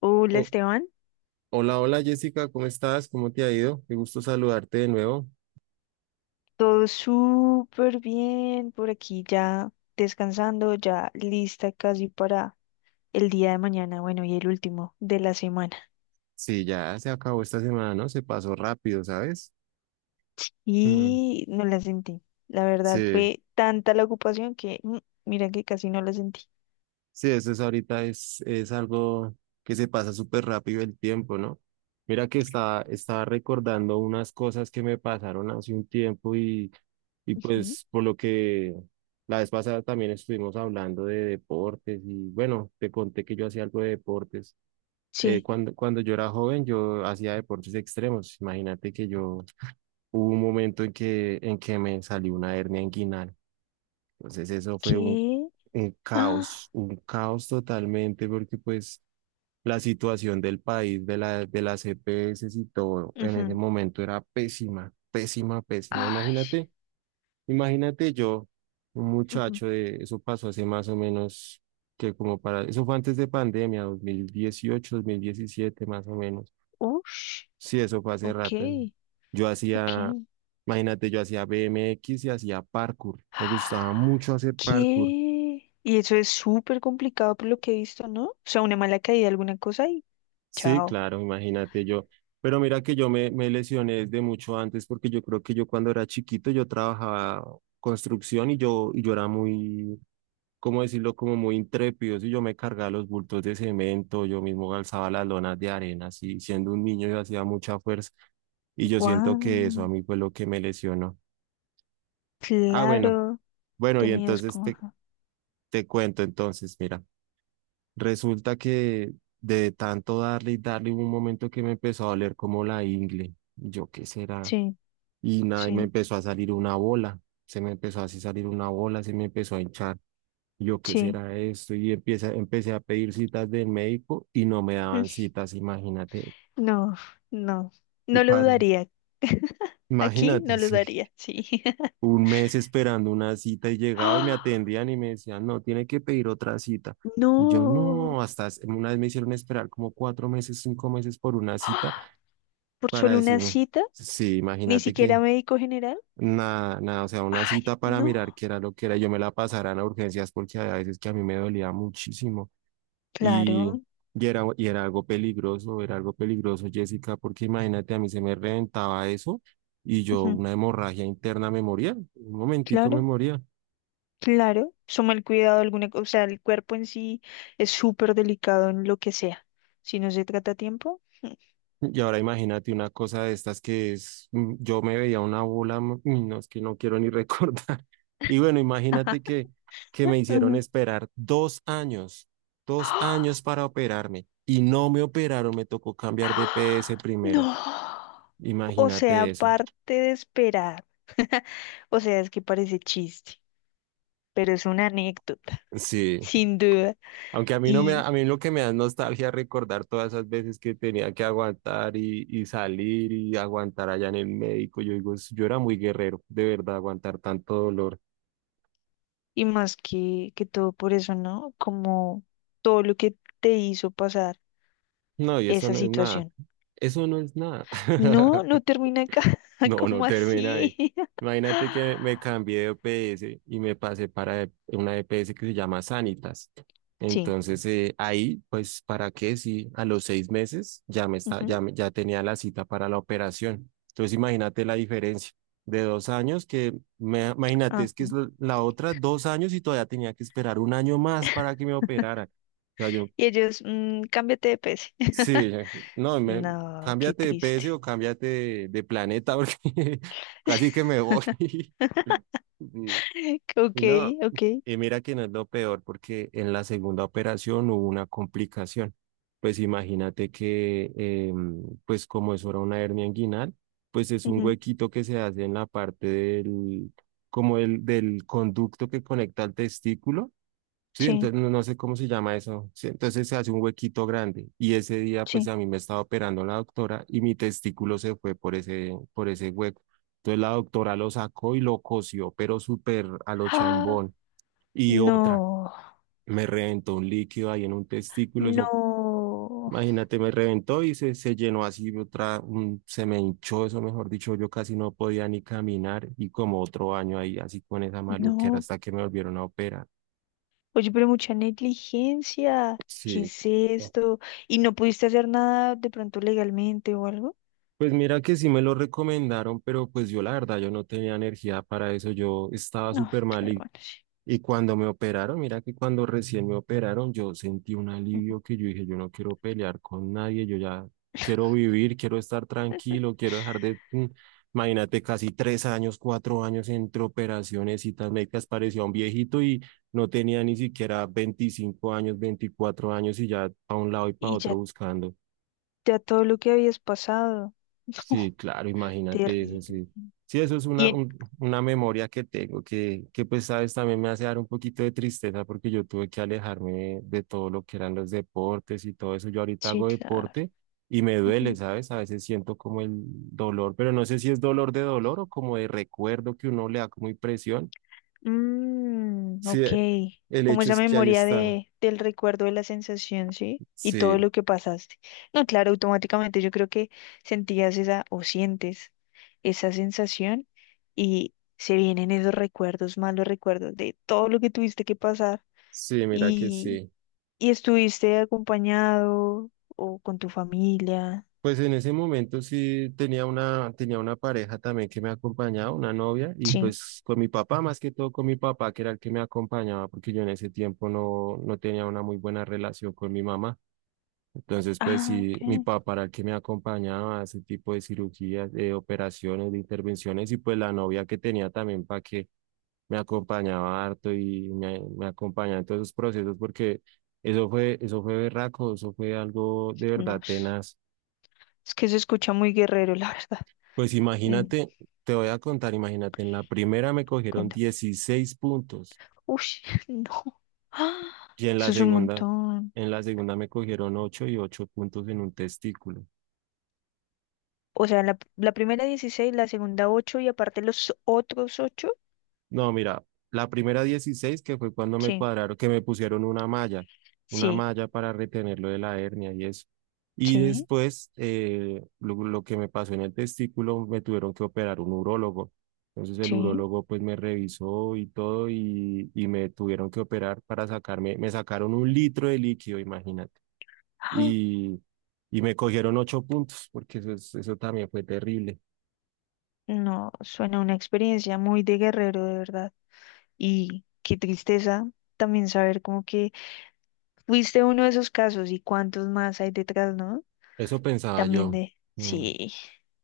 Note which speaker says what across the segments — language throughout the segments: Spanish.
Speaker 1: Hola
Speaker 2: Oh,
Speaker 1: Esteban,
Speaker 2: hola, hola Jessica, ¿cómo estás? ¿Cómo te ha ido? Qué gusto saludarte de nuevo.
Speaker 1: todo súper bien por aquí ya descansando, ya lista casi para el día de mañana, bueno, y el último de la semana.
Speaker 2: Sí, ya se acabó esta semana, ¿no? Se pasó rápido, ¿sabes? Mm,
Speaker 1: Y no la sentí, la verdad
Speaker 2: sí,
Speaker 1: fue tanta la ocupación que mira que casi no la sentí.
Speaker 2: sí, eso es ahorita, es algo que se pasa súper rápido el tiempo, ¿no? Mira que estaba recordando unas cosas que me pasaron hace un tiempo y
Speaker 1: Ujú.
Speaker 2: pues por lo que la vez pasada también estuvimos hablando de deportes y bueno, te conté que yo hacía algo de deportes. eh,
Speaker 1: Sí,
Speaker 2: cuando, cuando yo era joven, yo hacía deportes extremos. Imagínate que yo hubo un momento en que me salió una hernia inguinal. Entonces eso fue
Speaker 1: qué. Ah,
Speaker 2: un caos totalmente, porque pues la situación del país, de la, de las EPS y todo, en ese
Speaker 1: ujú.
Speaker 2: momento era pésima, pésima, pésima.
Speaker 1: Ay,
Speaker 2: Imagínate, imagínate yo, un
Speaker 1: ujú.
Speaker 2: muchacho de, eso pasó hace más o menos que como para, eso fue antes de pandemia, 2018, 2017 más o menos.
Speaker 1: Ush,
Speaker 2: Sí, eso fue hace
Speaker 1: ok,
Speaker 2: rato. Yo
Speaker 1: ok.
Speaker 2: hacía, imagínate, yo hacía BMX y hacía parkour. Me gustaba mucho hacer parkour.
Speaker 1: ¿Qué? Y eso es súper complicado por lo que he visto, ¿no? O sea, una mala caída, alguna cosa y
Speaker 2: Sí,
Speaker 1: chao.
Speaker 2: claro, imagínate yo. Pero mira que yo me lesioné desde mucho antes porque yo creo que yo cuando era chiquito yo trabajaba construcción y yo era muy, ¿cómo decirlo? Como muy intrépido. Y yo me cargaba los bultos de cemento, yo mismo alzaba las lonas de arena. Así, siendo un niño yo hacía mucha fuerza y yo siento que eso
Speaker 1: Wow,
Speaker 2: a mí fue lo que me lesionó. Ah, bueno.
Speaker 1: claro,
Speaker 2: Bueno, y
Speaker 1: tenías
Speaker 2: entonces
Speaker 1: como,
Speaker 2: te,
Speaker 1: ajá.
Speaker 2: te cuento, entonces, mira, resulta que de tanto darle y darle hubo un momento que me empezó a doler como la ingle, yo qué será,
Speaker 1: Sí,
Speaker 2: y nada, y me
Speaker 1: sí,
Speaker 2: empezó a salir una bola, se me empezó así a salir una bola, se me empezó a hinchar, yo qué
Speaker 1: sí.
Speaker 2: será esto, empecé a pedir citas del médico y no me daban citas, imagínate,
Speaker 1: Mm, no, no,
Speaker 2: un
Speaker 1: no lo
Speaker 2: paro,
Speaker 1: dudaría. Aquí no
Speaker 2: imagínate,
Speaker 1: lo
Speaker 2: sí.
Speaker 1: daría, sí.
Speaker 2: Un mes esperando una cita y llegaba y me
Speaker 1: ¡Ah!
Speaker 2: atendían y me decían, no, tiene que pedir otra cita. Y yo
Speaker 1: No.
Speaker 2: no, una vez me hicieron esperar como 4 meses, 5 meses por una cita
Speaker 1: ¡Ah! Por
Speaker 2: para
Speaker 1: solo una
Speaker 2: decirme,
Speaker 1: cita,
Speaker 2: sí,
Speaker 1: ni
Speaker 2: imagínate que
Speaker 1: siquiera médico general.
Speaker 2: nada, nada, o sea, una
Speaker 1: Ay,
Speaker 2: cita para mirar
Speaker 1: no.
Speaker 2: qué era lo que era. Yo me la pasaran a urgencias porque a veces que a mí me dolía muchísimo y,
Speaker 1: Claro,
Speaker 2: y era algo peligroso, era algo peligroso, Jessica, porque imagínate, a mí se me reventaba eso y yo
Speaker 1: ujú,
Speaker 2: una hemorragia interna me moría, un momentico me
Speaker 1: claro.
Speaker 2: moría.
Speaker 1: Claro, suma el cuidado, alguna, o sea, el cuerpo en sí es súper delicado en lo que sea. Si no se trata a tiempo.
Speaker 2: Y ahora imagínate una cosa de estas que es, yo me veía una bola, uy, no, es que no quiero ni recordar. Y bueno, imagínate que me hicieron
Speaker 1: Ujú.
Speaker 2: esperar 2 años, dos
Speaker 1: ¡Ah!
Speaker 2: años para operarme y no me operaron, me tocó cambiar de PS
Speaker 1: ¡Ah!
Speaker 2: primero.
Speaker 1: No. O sea,
Speaker 2: Imagínate eso.
Speaker 1: aparte de esperar. O sea, es que parece chiste, pero es una anécdota,
Speaker 2: Sí,
Speaker 1: sin duda.
Speaker 2: aunque a mí no
Speaker 1: Y,
Speaker 2: a mí lo que me da es nostalgia recordar todas esas veces que tenía que aguantar y salir y aguantar allá en el médico. Yo digo, yo era muy guerrero, de verdad, aguantar tanto dolor.
Speaker 1: y más que todo por eso, ¿no? Como todo lo que te hizo pasar
Speaker 2: No, y eso
Speaker 1: esa
Speaker 2: no es nada.
Speaker 1: situación.
Speaker 2: Eso no es nada.
Speaker 1: No, no termina acá.
Speaker 2: No, no
Speaker 1: ¿Cómo
Speaker 2: termina ahí.
Speaker 1: así?
Speaker 2: Imagínate que me cambié de EPS y me pasé para una EPS que se llama Sanitas.
Speaker 1: Sí.
Speaker 2: Entonces, ahí, pues, ¿para qué? Si a los 6 meses ya me está, ya,
Speaker 1: Ujú,
Speaker 2: ya tenía la cita para la operación. Entonces, imagínate la diferencia de 2 años que, me, imagínate, es que es
Speaker 1: ajá.
Speaker 2: la otra 2 años y todavía tenía que esperar un año más para que me operaran.
Speaker 1: Y ellos, cámbiate de PC.
Speaker 2: Sí, no, me,
Speaker 1: No, qué
Speaker 2: cámbiate de PC
Speaker 1: triste.
Speaker 2: o cámbiate de planeta porque casi que me voy. Y, y
Speaker 1: Ok,
Speaker 2: no,
Speaker 1: ok.
Speaker 2: y mira que no es lo peor porque en la segunda operación hubo una complicación. Pues imagínate que, pues como eso era una hernia inguinal, pues es un
Speaker 1: Ujú,
Speaker 2: huequito que se hace en la parte del, como el, del conducto que conecta al testículo. Sí,
Speaker 1: sí,
Speaker 2: entonces no, no sé cómo se llama eso. Sí, entonces se hace un huequito grande y ese día pues
Speaker 1: sí.
Speaker 2: a mí me estaba operando la doctora y mi testículo se fue por ese hueco. Entonces la doctora lo sacó y lo cosió, pero súper a lo
Speaker 1: Ah,
Speaker 2: chambón. Y otra,
Speaker 1: no,
Speaker 2: me reventó un líquido ahí en un testículo, eso,
Speaker 1: no,
Speaker 2: imagínate, me reventó y se llenó así, otra, se me hinchó eso, mejor dicho, yo casi no podía ni caminar y como otro año ahí así con esa maluquera
Speaker 1: no.
Speaker 2: hasta que me volvieron a operar.
Speaker 1: Oye, pero mucha negligencia. ¿Qué
Speaker 2: Sí.
Speaker 1: es esto? ¿Y no pudiste hacer nada de pronto legalmente o algo?
Speaker 2: Pues mira que sí me lo recomendaron, pero pues yo la verdad, yo no tenía energía para eso, yo estaba
Speaker 1: No,
Speaker 2: súper mal
Speaker 1: claro,
Speaker 2: y,
Speaker 1: bueno, sí.
Speaker 2: y cuando me operaron, mira que cuando recién me operaron, yo sentí un
Speaker 1: Ujú.
Speaker 2: alivio que yo dije, yo no quiero pelear con nadie, yo ya quiero vivir, quiero estar tranquilo, quiero dejar de, imagínate, casi 3 años, 4 años entre operaciones, citas médicas, parecía un viejito y no tenía ni siquiera 25 años, 24 años y ya para un lado y para
Speaker 1: Y
Speaker 2: otro
Speaker 1: ya,
Speaker 2: buscando.
Speaker 1: ya todo lo que habías pasado.
Speaker 2: Sí, claro, imagínate eso,
Speaker 1: Terrible.
Speaker 2: sí. Sí, eso es
Speaker 1: Y
Speaker 2: una,
Speaker 1: en-
Speaker 2: una memoria que tengo pues, sabes, también me hace dar un poquito de tristeza porque yo tuve que alejarme de todo lo que eran los deportes y todo eso. Yo ahorita
Speaker 1: Sí,
Speaker 2: hago
Speaker 1: claro.
Speaker 2: deporte y me duele, ¿sabes? A veces siento como el dolor, pero no sé si es dolor de dolor o como de recuerdo que uno le da como impresión.
Speaker 1: Mm,
Speaker 2: Sí,
Speaker 1: ok.
Speaker 2: el
Speaker 1: Como
Speaker 2: hecho
Speaker 1: esa
Speaker 2: es que ahí
Speaker 1: memoria
Speaker 2: está.
Speaker 1: del recuerdo de la sensación, ¿sí? Y todo
Speaker 2: Sí,
Speaker 1: lo que pasaste. No, claro, automáticamente yo creo que sentías esa o sientes esa sensación y se vienen esos recuerdos, malos recuerdos de todo lo que tuviste que pasar
Speaker 2: sí, mira que
Speaker 1: y,
Speaker 2: sí.
Speaker 1: estuviste acompañado o con tu familia.
Speaker 2: Pues en ese momento sí tenía una pareja también que me acompañaba, una novia, y
Speaker 1: Sí.
Speaker 2: pues con mi papá, más que todo con mi papá, que era el que me acompañaba, porque yo en ese tiempo no, no tenía una muy buena relación con mi mamá. Entonces, pues
Speaker 1: Ah,
Speaker 2: sí, mi
Speaker 1: ok.
Speaker 2: papá era el que me acompañaba a ese tipo de cirugías, de operaciones, de intervenciones, y pues la novia que tenía también para que me acompañaba harto y me acompañaba en todos esos procesos, porque eso fue berraco, eso fue algo de verdad
Speaker 1: No,
Speaker 2: tenaz.
Speaker 1: es que se escucha muy guerrero, la verdad.
Speaker 2: Pues
Speaker 1: Mm,
Speaker 2: imagínate, te voy a contar, imagínate, en la primera me cogieron
Speaker 1: cuéntame.
Speaker 2: 16 puntos
Speaker 1: Uy. ¡Ah!
Speaker 2: y en la
Speaker 1: Eso es un
Speaker 2: segunda,
Speaker 1: montón.
Speaker 2: me cogieron 8 y 8 puntos en un testículo.
Speaker 1: O sea, la primera 16, la segunda 8 y aparte los otros 8,
Speaker 2: No, mira, la primera 16 que fue cuando me
Speaker 1: sí,
Speaker 2: cuadraron, que me pusieron una
Speaker 1: sí,
Speaker 2: malla para retenerlo de la hernia y eso. Y
Speaker 1: sí,
Speaker 2: después, lo que me pasó en el testículo, me tuvieron que operar un urólogo. Entonces el
Speaker 1: sí.
Speaker 2: urólogo pues me revisó y todo y me tuvieron que operar para sacarme, me sacaron un litro de líquido, imagínate.
Speaker 1: ¡Ah!
Speaker 2: Y, y me cogieron 8 puntos, porque eso, eso también fue terrible.
Speaker 1: No, suena una experiencia muy de guerrero, de verdad. Y qué tristeza también saber como que fuiste uno de esos casos y cuántos más hay detrás, ¿no?
Speaker 2: Eso pensaba
Speaker 1: También
Speaker 2: yo.
Speaker 1: de.
Speaker 2: Mm.
Speaker 1: Sí,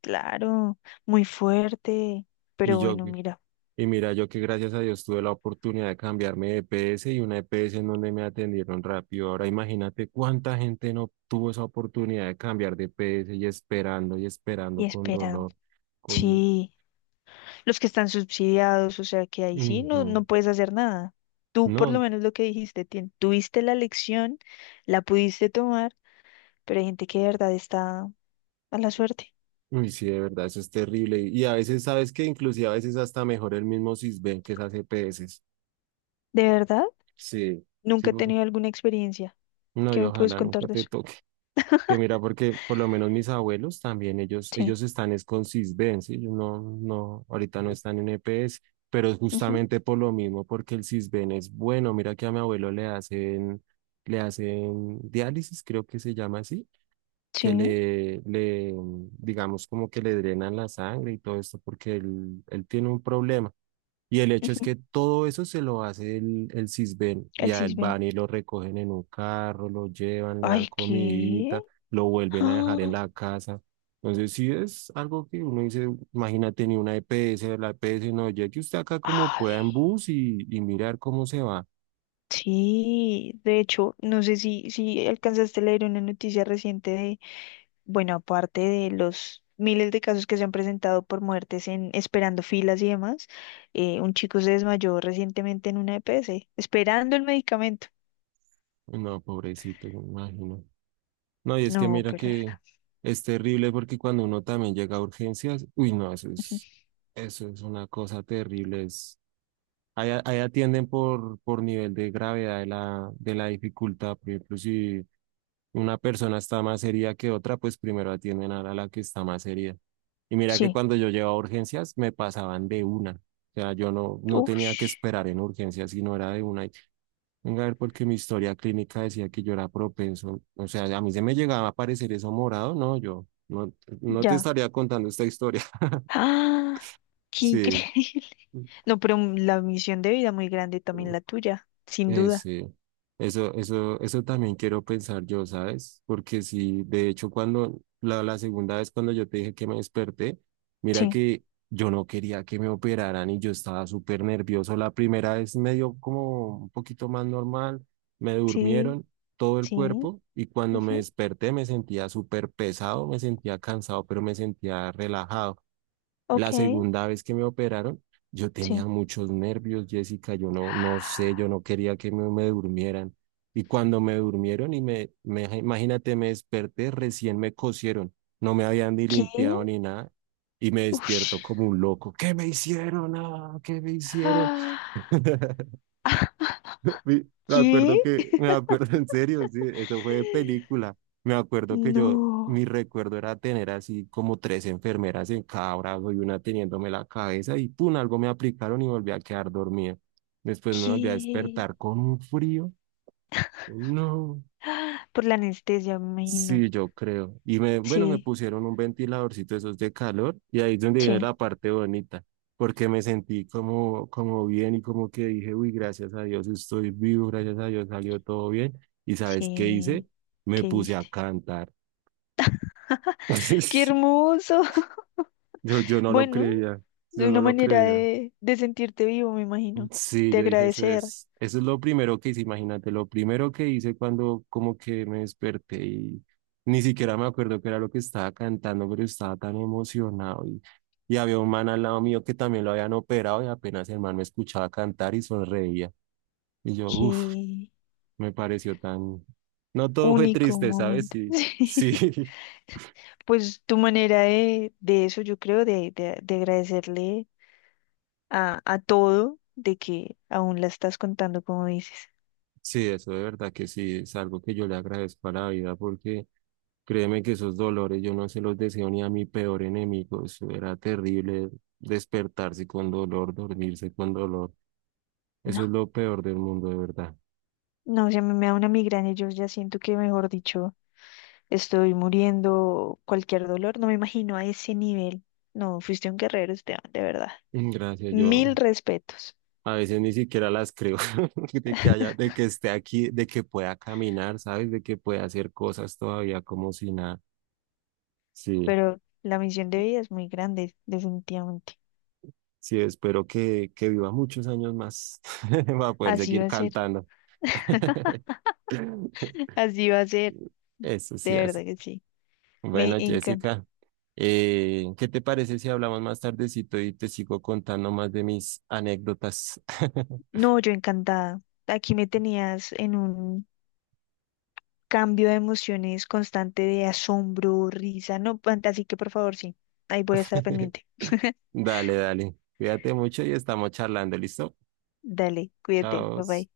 Speaker 1: claro, muy fuerte.
Speaker 2: Y
Speaker 1: Pero
Speaker 2: yo,
Speaker 1: bueno, mira,
Speaker 2: Y mira, yo que gracias a Dios tuve la oportunidad de cambiarme de E P S y una E P S en donde me atendieron rápido. Ahora imagínate cuánta gente no tuvo esa oportunidad de cambiar de E P S y
Speaker 1: y
Speaker 2: esperando con
Speaker 1: esperando.
Speaker 2: dolor, con...
Speaker 1: Sí. Los que están subsidiados, o sea que ahí sí no, no
Speaker 2: Ujú.
Speaker 1: puedes hacer nada. Tú por lo
Speaker 2: No,
Speaker 1: menos lo que dijiste, tuviste la lección, la pudiste tomar, pero hay gente que de verdad está a la suerte.
Speaker 2: uy, sí, de verdad, eso es terrible. Y a veces, ¿sabes que inclusive a veces hasta mejor el mismo Sisbén que esas E P EPS.
Speaker 1: ¿De verdad?
Speaker 2: Sí, sí,
Speaker 1: Nunca he tenido alguna experiencia.
Speaker 2: no, y
Speaker 1: ¿Qué me puedes
Speaker 2: ojalá nunca
Speaker 1: contar de
Speaker 2: te
Speaker 1: eso?
Speaker 2: toque. Que mira, porque por lo menos mis abuelos también, ellos,
Speaker 1: Sí.
Speaker 2: ellos están es con Sisbén, ¿sí? Ellos no, no, ahorita no están en EPS, pero es
Speaker 1: Ujú,
Speaker 2: justamente por lo mismo, porque el Sisbén es bueno. Mira que a mi abuelo le hacen diálisis, creo que se llama así,
Speaker 1: sí.
Speaker 2: que le, le, digamos como que le drenan la sangre y todo esto, porque él tiene un problema. Y el hecho es
Speaker 1: Ujú,
Speaker 2: que todo eso se lo hace el Sisbén y
Speaker 1: el
Speaker 2: a él
Speaker 1: cisbe.
Speaker 2: van y lo recogen en un carro, lo llevan, le dan
Speaker 1: Ay, ¿qué?
Speaker 2: comidita, lo vuelven a
Speaker 1: Ah.
Speaker 2: dejar en la casa. Entonces sí es algo que uno dice, imagínate ni una EPS, la EPS no, llegue usted acá como pueda
Speaker 1: Ay.
Speaker 2: en bus y mirar cómo se va.
Speaker 1: Sí, de hecho, no sé si alcanzaste a leer una noticia reciente. Bueno, aparte de los miles de casos que se han presentado por muertes en esperando filas y demás, un chico se desmayó recientemente en una EPS, esperando el medicamento.
Speaker 2: No, pobrecito, me imagino. No, y es que
Speaker 1: No,
Speaker 2: mira
Speaker 1: pero de
Speaker 2: que
Speaker 1: verdad.
Speaker 2: es terrible porque cuando uno también llega a urgencias, uy, no, eso es una cosa terrible, es. Ahí atienden por nivel de gravedad de la, dificultad. Por ejemplo, si una persona está más herida que otra, pues primero atienden a la que está más herida. Y mira que
Speaker 1: Sí.
Speaker 2: cuando yo llevaba urgencias, me pasaban de una. O sea, yo no, no tenía que
Speaker 1: Ush,
Speaker 2: esperar en urgencias, sino era de una. Venga, a ver, porque mi historia clínica decía que yo era propenso. O sea, a mí se me llegaba a aparecer eso morado. No, yo no, no te
Speaker 1: ya.
Speaker 2: estaría contando esta historia.
Speaker 1: ¡Ah! ¡Qué
Speaker 2: Sí.
Speaker 1: increíble! No, pero la misión de vida muy grande también la tuya, sin duda.
Speaker 2: Sí, eso, eso también quiero pensar yo, ¿sabes? Porque si, de hecho, cuando la segunda vez cuando yo te dije que me desperté, mira
Speaker 1: Sí,
Speaker 2: que yo no quería que me operaran y yo estaba súper nervioso. La primera vez me dio como un poquito más normal, me
Speaker 1: sí,
Speaker 2: durmieron todo el
Speaker 1: sí.
Speaker 2: cuerpo y cuando me
Speaker 1: Ujú,
Speaker 2: desperté me sentía súper pesado, me sentía cansado, pero me sentía relajado.
Speaker 1: ok,
Speaker 2: La segunda vez que me operaron, yo tenía
Speaker 1: sí.
Speaker 2: muchos nervios, Jessica, yo no, no sé, yo no quería que me durmieran. Y cuando me durmieron y imagínate, me desperté, recién me cosieron, no me habían ni
Speaker 1: ¿Qué?
Speaker 2: limpiado ni nada, y me despierto
Speaker 1: Ush.
Speaker 2: como un loco. ¿Qué me hicieron? Ah, ¿qué me hicieron?
Speaker 1: Ah,
Speaker 2: Me
Speaker 1: ¿qué?
Speaker 2: acuerdo que, me acuerdo en serio, sí, eso fue de película. Me acuerdo que yo,
Speaker 1: No.
Speaker 2: mi recuerdo era tener así como tres enfermeras en cada brazo y una teniéndome la cabeza y pum, algo me aplicaron y volví a quedar dormida. Después me volví a
Speaker 1: ¿Qué?
Speaker 2: despertar con un frío. No.
Speaker 1: ¡Ah! Por la anestesia, me imagino.
Speaker 2: Sí, yo creo. Y me, bueno, me
Speaker 1: Sí,
Speaker 2: pusieron un ventiladorcito de esos de calor y ahí es donde viene
Speaker 1: sí,
Speaker 2: la parte bonita, porque me sentí como bien y como que dije, uy, gracias a Dios estoy vivo, gracias a Dios salió todo bien. ¿Y sabes qué hice?
Speaker 1: sí.
Speaker 2: Me
Speaker 1: ¿Qué
Speaker 2: puse a
Speaker 1: hiciste?
Speaker 2: cantar.
Speaker 1: ¡Qué hermoso!
Speaker 2: Yo no lo
Speaker 1: Bueno,
Speaker 2: creía, yo
Speaker 1: de una
Speaker 2: no lo
Speaker 1: manera
Speaker 2: creía.
Speaker 1: de sentirte vivo, me imagino.
Speaker 2: Sí,
Speaker 1: De
Speaker 2: yo dije,
Speaker 1: agradecer.
Speaker 2: eso es lo primero que hice, imagínate, lo primero que hice cuando como que me desperté y ni siquiera me acuerdo qué era lo que estaba cantando, pero estaba tan emocionado y había un man al lado mío que también lo habían operado y apenas el man me escuchaba cantar y sonreía. Y yo, uff,
Speaker 1: ¡Qué
Speaker 2: me pareció tan... No todo fue
Speaker 1: único
Speaker 2: triste, ¿sabes?
Speaker 1: momento!
Speaker 2: Sí,
Speaker 1: Sí.
Speaker 2: sí.
Speaker 1: Pues tu manera de eso, yo creo, de agradecerle a todo, de que aún la estás contando, como dices.
Speaker 2: Sí, eso de verdad que sí, es algo que yo le agradezco a la vida porque créeme que esos dolores yo no se los deseo ni a mi peor enemigo, eso era terrible despertarse con dolor, dormirse con dolor,
Speaker 1: No,
Speaker 2: eso es lo peor del mundo de verdad.
Speaker 1: no, o sea, me da una migraña, yo ya siento que, mejor dicho. Estoy muriendo cualquier dolor, no me imagino a ese nivel. No, fuiste un guerrero, Esteban, de verdad.
Speaker 2: Mm, gracias, yo
Speaker 1: Mil respetos,
Speaker 2: a veces ni siquiera las creo de que haya, de que esté aquí, de que pueda caminar, ¿sabes? De que pueda hacer cosas todavía como si nada. Sí,
Speaker 1: pero la misión de vida es muy grande, definitivamente.
Speaker 2: sí, espero que viva muchos años más para poder
Speaker 1: Así
Speaker 2: seguir
Speaker 1: va a ser,
Speaker 2: cantando.
Speaker 1: así va a ser,
Speaker 2: Eso
Speaker 1: de
Speaker 2: sí hace.
Speaker 1: verdad que sí. Me
Speaker 2: Bueno,
Speaker 1: encanta.
Speaker 2: Jessica, ¿qué te parece si hablamos más tardecito y te sigo contando más de mis anécdotas?
Speaker 1: No, yo encantada. Aquí me tenías en un cambio de emociones constante de asombro, risa, no, así que por favor, sí, ahí voy a estar pendiente.
Speaker 2: Dale, dale. Cuídate mucho y estamos charlando, ¿listo?
Speaker 1: Dale, cuídate,
Speaker 2: Chao.
Speaker 1: bye bye.